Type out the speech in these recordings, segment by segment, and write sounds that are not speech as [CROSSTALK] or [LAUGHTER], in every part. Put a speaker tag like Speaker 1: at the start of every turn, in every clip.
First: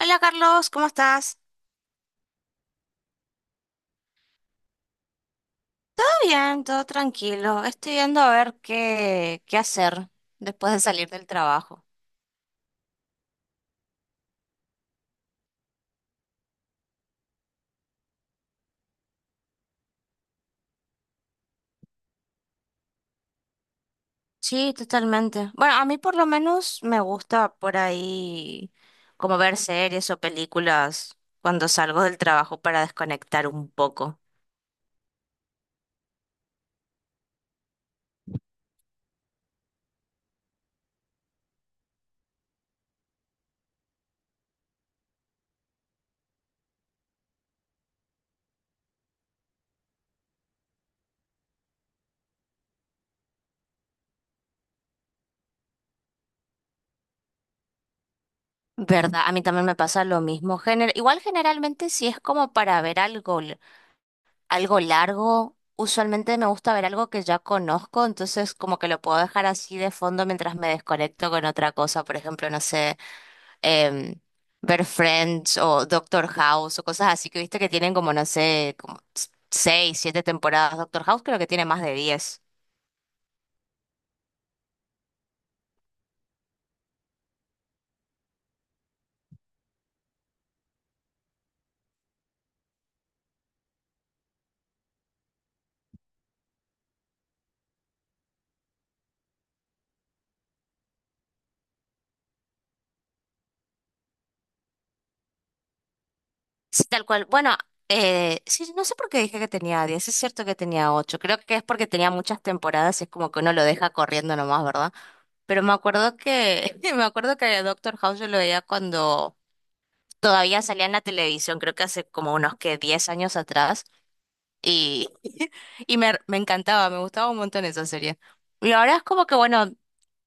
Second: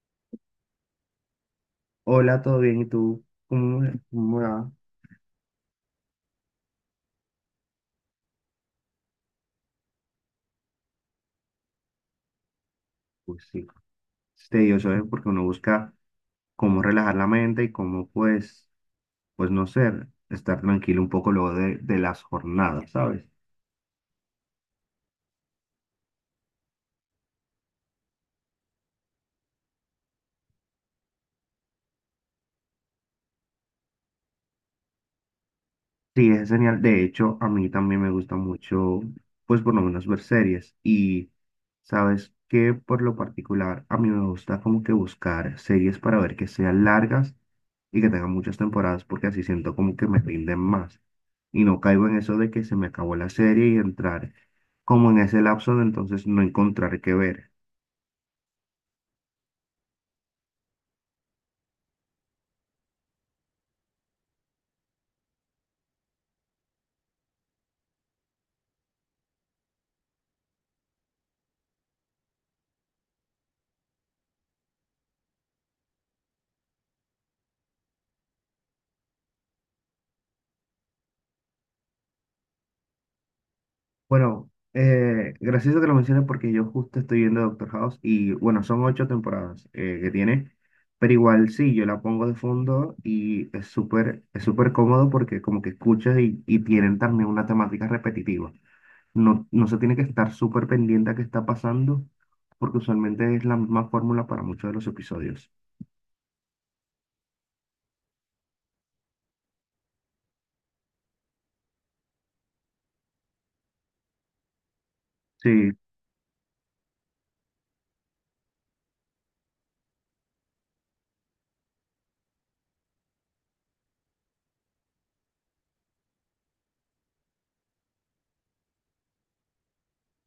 Speaker 1: Hola Carlos, ¿cómo estás?
Speaker 2: Hola, ¿todo bien? ¿Y tú? ¿Cómo va?
Speaker 1: Todo bien, todo tranquilo. Estoy viendo a ver qué hacer después de salir del trabajo.
Speaker 2: Pues sí, es tedioso, ¿eh? Porque uno busca cómo relajar la mente y cómo, pues no ser, estar tranquilo un poco luego de las jornadas, ¿sabes?
Speaker 1: Sí, totalmente. Bueno, a mí por lo menos me gusta por ahí como ver series o películas cuando salgo del trabajo para desconectar un poco.
Speaker 2: Sí, es genial. De hecho, a mí también me gusta mucho, pues por lo menos ver series. Y sabes que por lo particular, a mí me gusta como que buscar series para ver que sean largas y que tengan muchas temporadas, porque así siento como que me rinden más. Y no caigo en eso de que se me acabó la serie y entrar como en ese lapso de entonces no encontrar qué ver.
Speaker 1: ¿Verdad? A mí también me pasa lo mismo. Igual generalmente si es como para ver algo largo. Usualmente me gusta ver algo que ya conozco, entonces como que lo puedo dejar así de fondo mientras me desconecto con otra cosa. Por ejemplo, no sé, em, ver Friends o Doctor House o cosas así que viste que tienen como, no sé, como seis, siete temporadas. Doctor House creo que tiene más de 10.
Speaker 2: Bueno, gracioso que lo menciones porque yo justo estoy viendo Doctor House y bueno, son ocho temporadas que tiene, pero igual sí, yo la pongo de fondo y es súper cómodo porque como que escuchas y tienen también una temática repetitiva. No, no se tiene que estar súper pendiente a qué está pasando porque usualmente es la misma fórmula para muchos de los episodios.
Speaker 1: Sí, tal cual. Bueno, sí, no sé por qué dije que tenía 10. Es cierto que tenía ocho. Creo que es porque tenía muchas temporadas y es como que uno lo deja corriendo nomás, ¿verdad? Pero
Speaker 2: Sí,
Speaker 1: me acuerdo que, [LAUGHS] me acuerdo que Doctor House yo lo veía cuando todavía salía en la televisión, creo que hace como unos que 10 años atrás, y, [LAUGHS] y me encantaba, me gustaba un montón esa serie. Y ahora es como que, bueno,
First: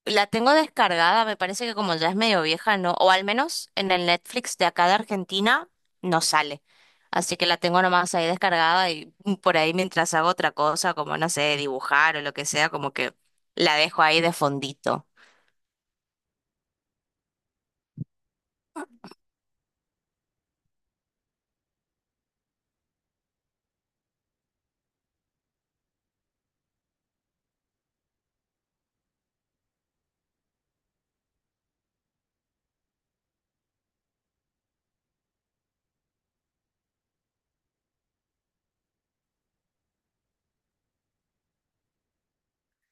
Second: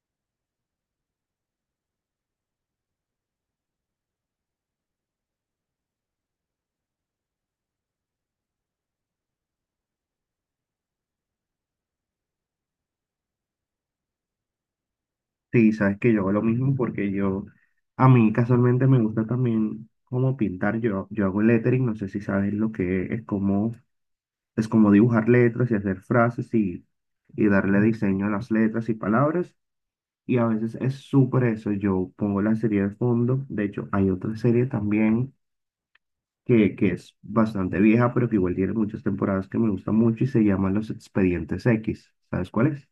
Speaker 1: la tengo descargada, me parece que como ya es medio vieja, ¿no? O al menos en el Netflix de acá de Argentina no sale. Así que la tengo nomás ahí descargada y por ahí mientras hago otra cosa, como no sé, dibujar o lo que sea, como que la dejo ahí de fondito.
Speaker 2: sí, sabes que yo hago lo mismo porque a mí casualmente me gusta también como pintar. Yo hago lettering, no sé si sabes lo que es como dibujar letras y hacer frases y darle diseño a las letras y palabras. Y a veces es súper eso. Yo pongo la serie de fondo. De hecho, hay otra serie también que es bastante vieja, pero que igual tiene muchas temporadas que me gusta mucho y se llama Los Expedientes X. ¿Sabes cuál es?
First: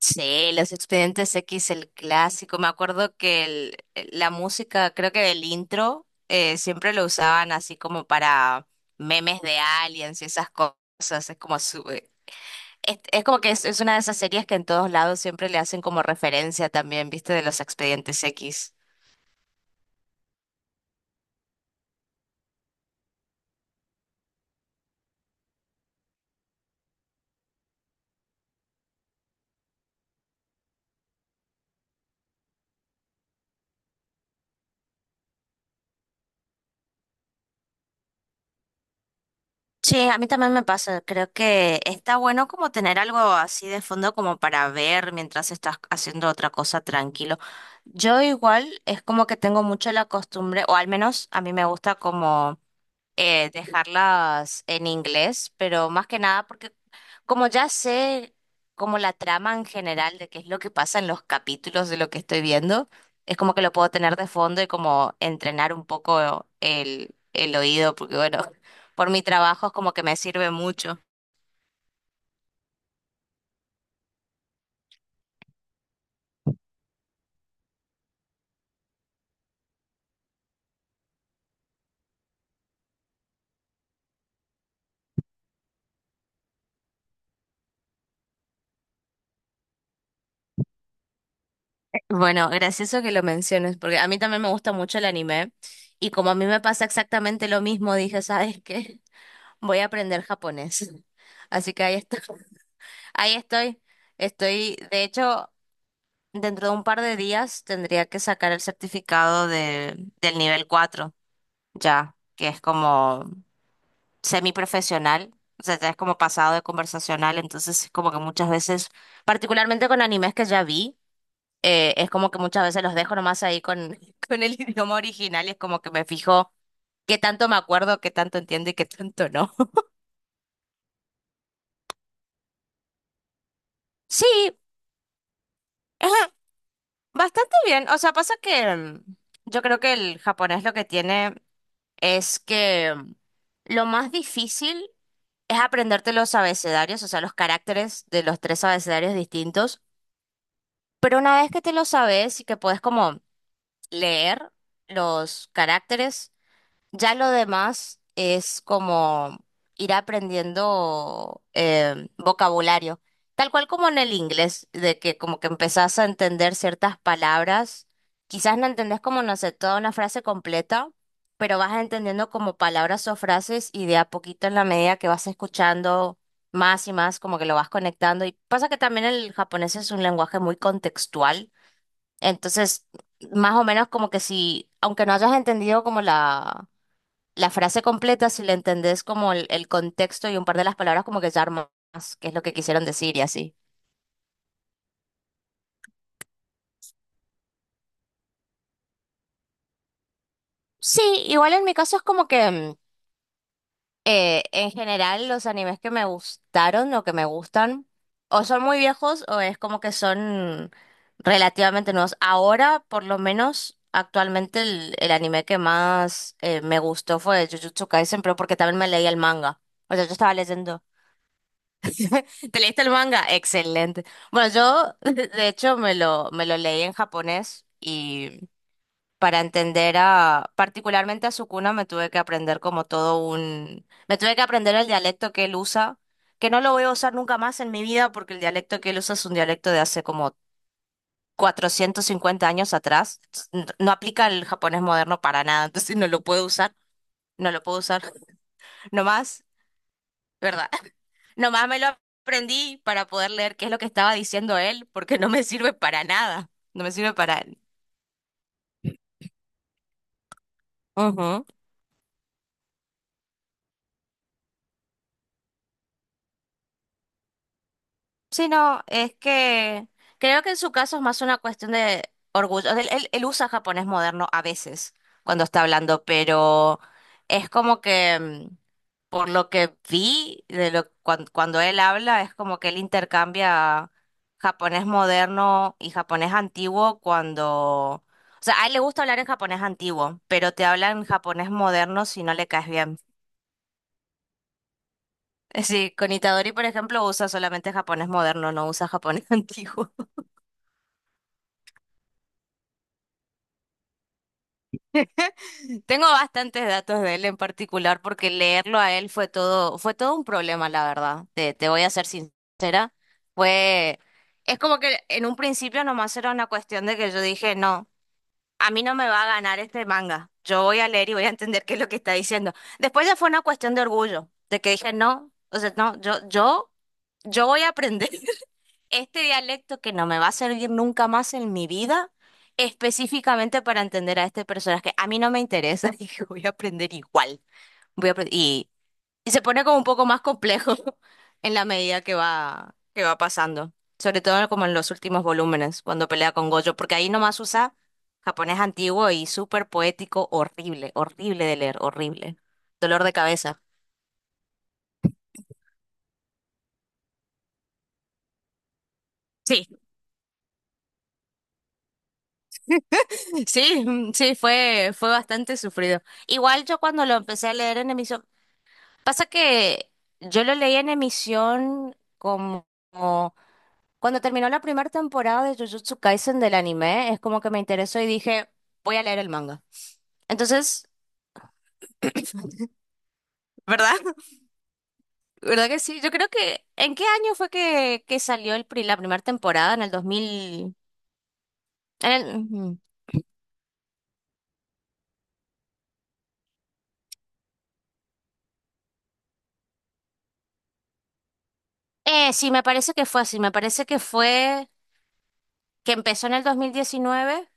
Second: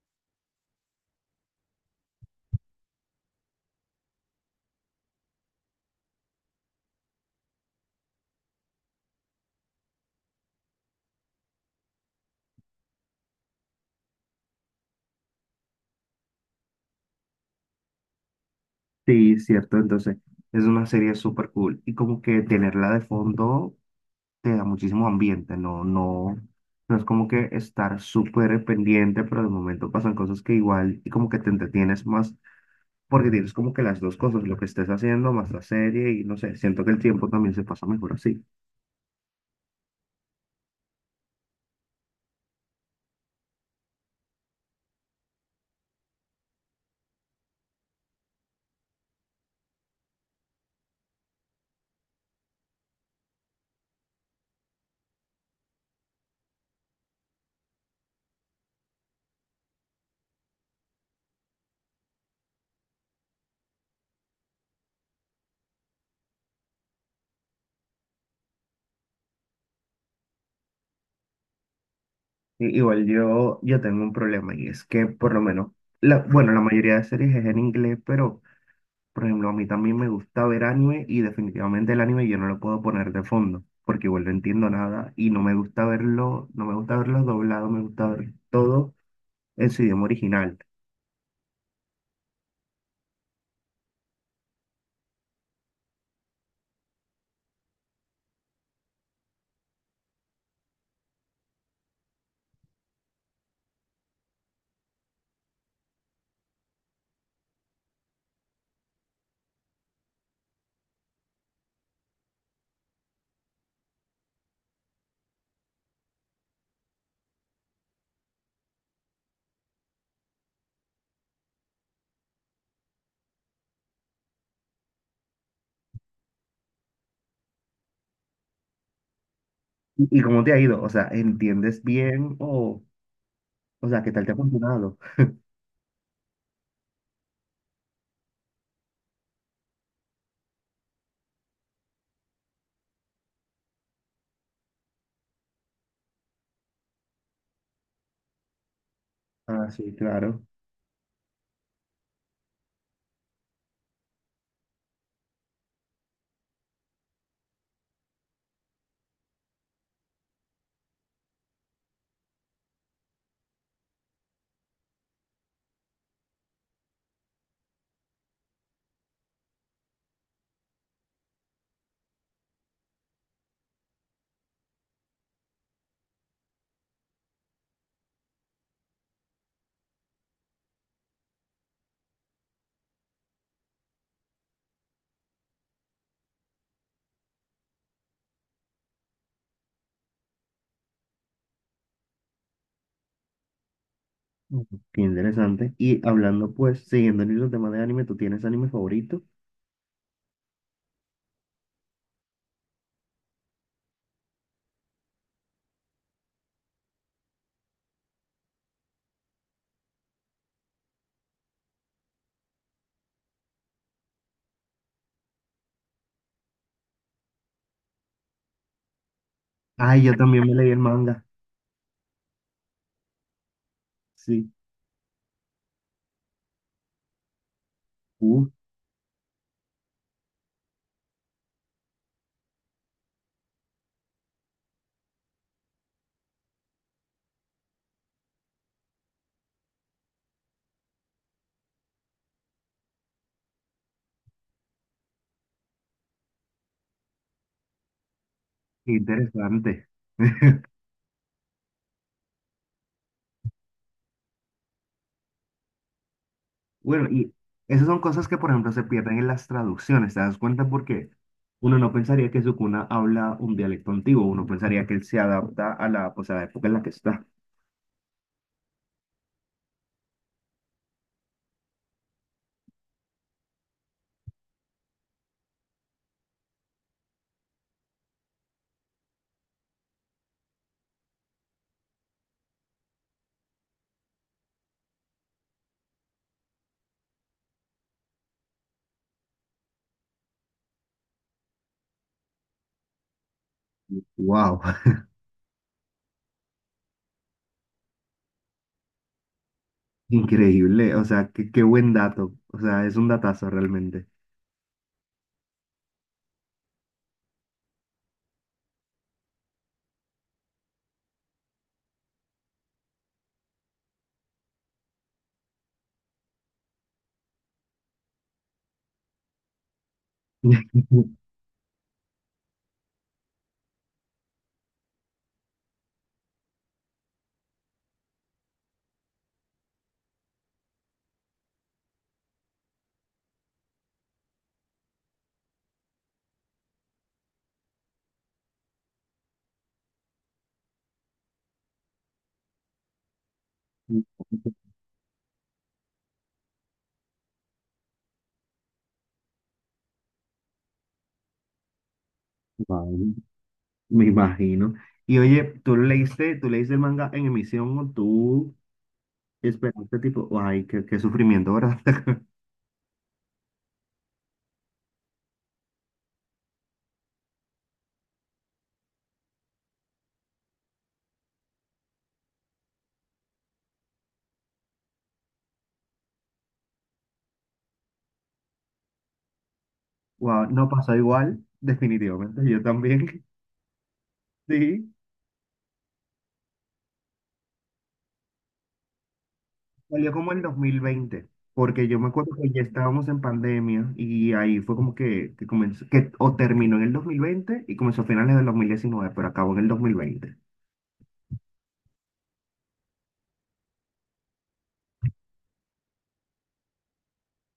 Speaker 1: Sí, los Expedientes X, el clásico. Me acuerdo que la música, creo que del intro, siempre lo usaban así como para memes de aliens y esas cosas. Es como es como que es una de esas series que en todos lados siempre le hacen como referencia también, ¿viste? De los Expedientes X.
Speaker 2: Sí, cierto. Entonces, es una serie súper cool. Y como que tenerla de fondo te da muchísimo ambiente, no, no, no es como que estar súper pendiente, pero de momento pasan cosas que igual y como que te entretienes más, porque tienes como que las dos cosas, lo que estés haciendo más la serie y no sé, siento que el tiempo también se pasa mejor así.
Speaker 1: Sí, a mí también me pasa. Creo que está bueno como tener algo así de fondo como para ver mientras estás haciendo otra cosa tranquilo. Yo igual es como que tengo mucho la costumbre, o al menos a mí me gusta como dejarlas en inglés, pero más que nada porque como ya sé como la trama en general de qué es lo que pasa en los capítulos de lo que estoy viendo, es como que lo puedo tener de fondo y como entrenar un poco el oído, porque bueno, [LAUGHS] por mi trabajo es como que me sirve mucho.
Speaker 2: Igual yo tengo un problema y es que por lo menos, la, bueno, la mayoría de series es en inglés, pero... Por ejemplo, a mí también me gusta ver anime y definitivamente el anime yo no lo puedo poner de fondo porque igual no entiendo nada y no me gusta verlo, no me gusta verlo doblado, me gusta ver todo en su idioma original.
Speaker 1: Bueno, gracioso que lo menciones, porque a mí también me gusta mucho el anime y como a mí me pasa exactamente lo mismo, dije, ¿sabes qué? Voy a aprender japonés. [LAUGHS] Así que ahí estoy. [LAUGHS] Ahí estoy. Estoy, de hecho, dentro de un par de días tendría que sacar el certificado del nivel 4 ya, que es como semiprofesional. O sea, ya es como pasado de conversacional. Entonces, es como que muchas veces, particularmente con animes que ya vi, es como que muchas veces los dejo nomás ahí con, [LAUGHS] con el idioma original y es como que me fijo qué tanto me acuerdo, qué tanto entiendo y qué tanto no.
Speaker 2: ¿Y cómo te ha ido? O sea, ¿entiendes bien o sea, qué, tal
Speaker 1: [LAUGHS]
Speaker 2: te ha
Speaker 1: Sí.
Speaker 2: funcionado?
Speaker 1: [LAUGHS] Bastante bien, o sea, pasa que yo creo que el japonés lo que tiene es que lo más difícil es aprenderte los abecedarios, o sea, los caracteres de los tres abecedarios
Speaker 2: Ah,
Speaker 1: distintos,
Speaker 2: sí, claro.
Speaker 1: pero una vez que te lo sabes y que puedes como leer los caracteres, ya lo demás es como ir aprendiendo vocabulario, tal cual como en el inglés, de que como que empezás a entender ciertas palabras, quizás no entendés como, no sé, toda una frase completa, pero vas entendiendo como palabras o frases y de a poquito en la medida que vas escuchando más y más, como que lo vas conectando. Y pasa que también el japonés es un lenguaje muy contextual, entonces más o menos como que si, aunque no hayas entendido como la frase completa, si la entendés como el contexto y un par de las palabras, como que ya armas qué es lo que quisieron decir y así.
Speaker 2: Ujú. Qué interesante. Y hablando pues, siguiendo el mismo tema de anime, ¿tú tienes anime favorito?
Speaker 1: Sí, igual en mi caso es como que en general los animes que me gustaron o que me gustan o son muy viejos o es como que son relativamente nuevos. Ahora, por lo menos, actualmente el anime que más me gustó fue Jujutsu Kaisen, pero porque también me leí el manga. O
Speaker 2: Ay,
Speaker 1: sea, yo
Speaker 2: yo
Speaker 1: estaba
Speaker 2: también me leí el
Speaker 1: leyendo.
Speaker 2: manga.
Speaker 1: ¿Te leíste el manga? Excelente. Bueno,
Speaker 2: Sí.
Speaker 1: yo [LAUGHS] de hecho me lo leí en japonés
Speaker 2: Uh,
Speaker 1: y para entender particularmente a Sukuna me tuve que aprender como me tuve que aprender el dialecto que él usa, que no lo voy a usar nunca más en mi vida porque el dialecto que él usa es un dialecto de hace como 450 años atrás. No aplica el japonés moderno para nada, [LAUGHS] entonces no lo puedo usar, no lo puedo usar [LAUGHS]
Speaker 2: qué
Speaker 1: nomás,
Speaker 2: interesante. [LAUGHS]
Speaker 1: ¿verdad? Nomás me lo aprendí para poder leer qué es lo que estaba diciendo él, porque no me sirve para nada. No me
Speaker 2: Bueno,
Speaker 1: sirve
Speaker 2: y
Speaker 1: para...
Speaker 2: esas son cosas que, por ejemplo, se pierden en las traducciones, ¿te das cuenta? Porque
Speaker 1: Ujú.
Speaker 2: uno no pensaría que Sukuna habla un dialecto antiguo, uno pensaría que él se adapta a la, pues, a la época en la que está.
Speaker 1: Sí, no, es que creo que en su caso es más una cuestión de orgullo. Él usa japonés moderno a veces cuando está hablando, pero es como que por lo que vi de cuando él habla, es como que él intercambia japonés moderno y japonés antiguo cuando, o sea, a él le gusta hablar en japonés antiguo, pero te habla en japonés moderno si no le caes bien. [LAUGHS]
Speaker 2: ¡Wow! [LAUGHS]
Speaker 1: Sí, con Itadori, por ejemplo, usa solamente japonés moderno, no usa japonés [LAUGHS] antiguo.
Speaker 2: Increíble, o sea, qué buen dato, o sea, es un datazo realmente.
Speaker 1: [LAUGHS] Tengo bastantes datos de él en particular porque leerlo a él fue todo un problema, la verdad. Te voy a ser sincera. Fue, es como que en un principio nomás era una cuestión de que yo dije, no, a mí no me va a ganar este manga. Yo voy a
Speaker 2: [LAUGHS]
Speaker 1: leer y voy a entender qué es lo que está diciendo. Después ya fue una cuestión de orgullo, de que dije, no, o sea, no, yo voy a aprender este dialecto que no me va a servir nunca más en mi vida, específicamente para entender a este personaje. A mí no me interesa, [LAUGHS] dije, voy a aprender igual. Voy a apre- y se pone como un poco más complejo [LAUGHS] en la medida que que va pasando. Sobre todo como en los últimos volúmenes, cuando pelea con Gojo, porque ahí nomás usa japonés antiguo y súper poético, horrible, horrible de leer, horrible.
Speaker 2: Wow,
Speaker 1: Dolor de cabeza.
Speaker 2: me imagino. Y oye, ¿tú leíste el manga en emisión o tú
Speaker 1: Sí,
Speaker 2: esperaste tipo, ay, qué sufrimiento, ¿verdad? [LAUGHS]
Speaker 1: [LAUGHS] sí, sí, fue, fue bastante sufrido. Igual yo cuando lo empecé a leer en emisión. Pasa que yo lo leí en emisión como cuando terminó la primera temporada de Jujutsu Kaisen del anime, es como que me interesó y dije, voy a leer el manga.
Speaker 2: Wow, no
Speaker 1: Entonces,
Speaker 2: pasó igual, definitivamente, yo también,
Speaker 1: ¿verdad? [LAUGHS]
Speaker 2: [LAUGHS] sí.
Speaker 1: ¿Verdad que sí? Yo creo que, ¿en qué año fue que salió la primera temporada? En el
Speaker 2: Salió como en dos
Speaker 1: 2000...
Speaker 2: mil veinte porque yo me acuerdo que ya
Speaker 1: ujú.
Speaker 2: estábamos en pandemia y ahí fue como que comenzó, que o terminó en el 2020 y comenzó a finales del 2019 pero acabó en el 2020.
Speaker 1: Sí, me parece que fue así, me parece que fue que empezó en el 2019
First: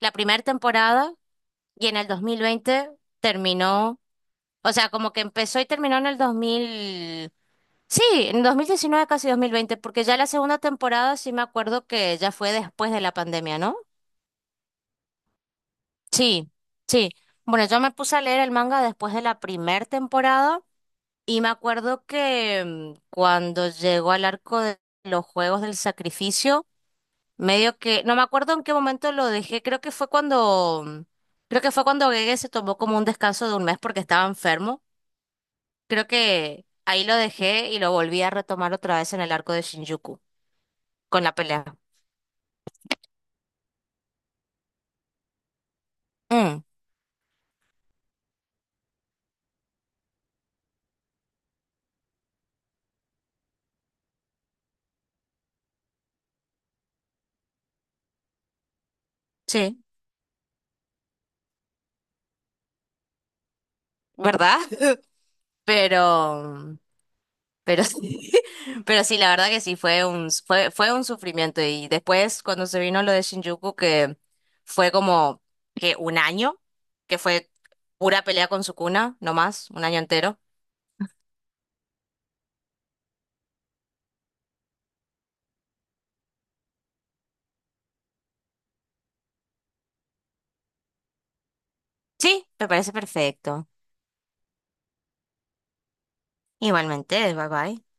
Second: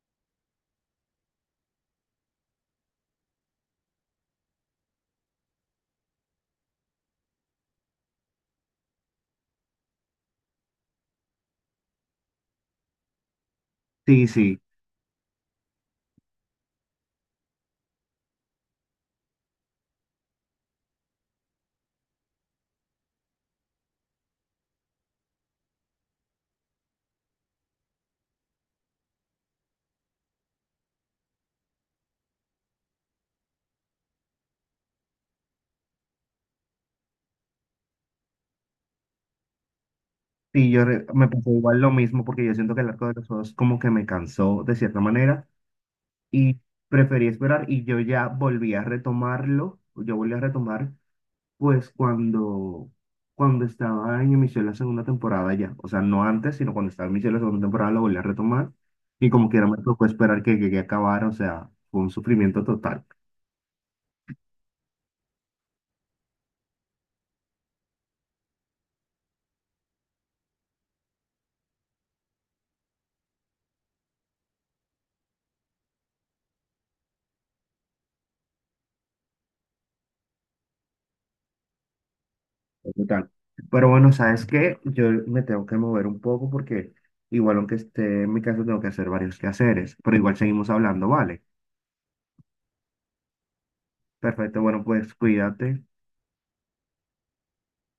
Speaker 1: la primera temporada, y en el 2020 terminó. O sea, como que empezó y terminó en el 2000. Sí, en 2019 casi 2020, porque ya la segunda temporada sí me acuerdo que ya fue después de la pandemia, ¿no?
Speaker 2: Sí, sí,
Speaker 1: Sí, sí. Bueno, yo me puse a leer el manga después de la primera temporada y me acuerdo que cuando llegó al arco de los Juegos del Sacrificio, medio que, no me acuerdo en qué momento lo dejé, creo que fue cuando, creo que fue cuando Gege se tomó como un descanso de un mes porque estaba enfermo. Creo que ahí lo dejé y lo volví a retomar otra vez en el arco de Shinjuku,
Speaker 2: sí,
Speaker 1: con
Speaker 2: me
Speaker 1: la
Speaker 2: pasó
Speaker 1: pelea.
Speaker 2: igual lo mismo porque yo siento que el arco de los Osos como que me cansó de cierta manera y
Speaker 1: Mm,
Speaker 2: preferí esperar y yo ya volví a retomarlo, yo volví a retomar. Pues cuando estaba en emisión la segunda temporada ya, o sea, no antes, sino cuando estaba en emisión la segunda temporada la volví a retomar y como quiera me
Speaker 1: sí,
Speaker 2: tocó esperar que llegue a acabar, o sea, fue un sufrimiento total,
Speaker 1: ¿verdad? [LAUGHS] Pero, pero sí, [LAUGHS] pero sí, la verdad que sí, fue un, fue un sufrimiento. Y después, cuando se vino lo de Shinjuku, que fue como que un año, que fue pura pelea con Sukuna, no más, un año entero.
Speaker 2: total. Pero bueno, ¿sabes qué? Yo me tengo que mover un poco porque igual aunque esté en mi casa tengo que hacer varios quehaceres, pero igual seguimos hablando, ¿vale?
Speaker 1: Sí, me parece perfecto.
Speaker 2: Perfecto, bueno, pues cuídate.
Speaker 1: Igualmente, bye bye.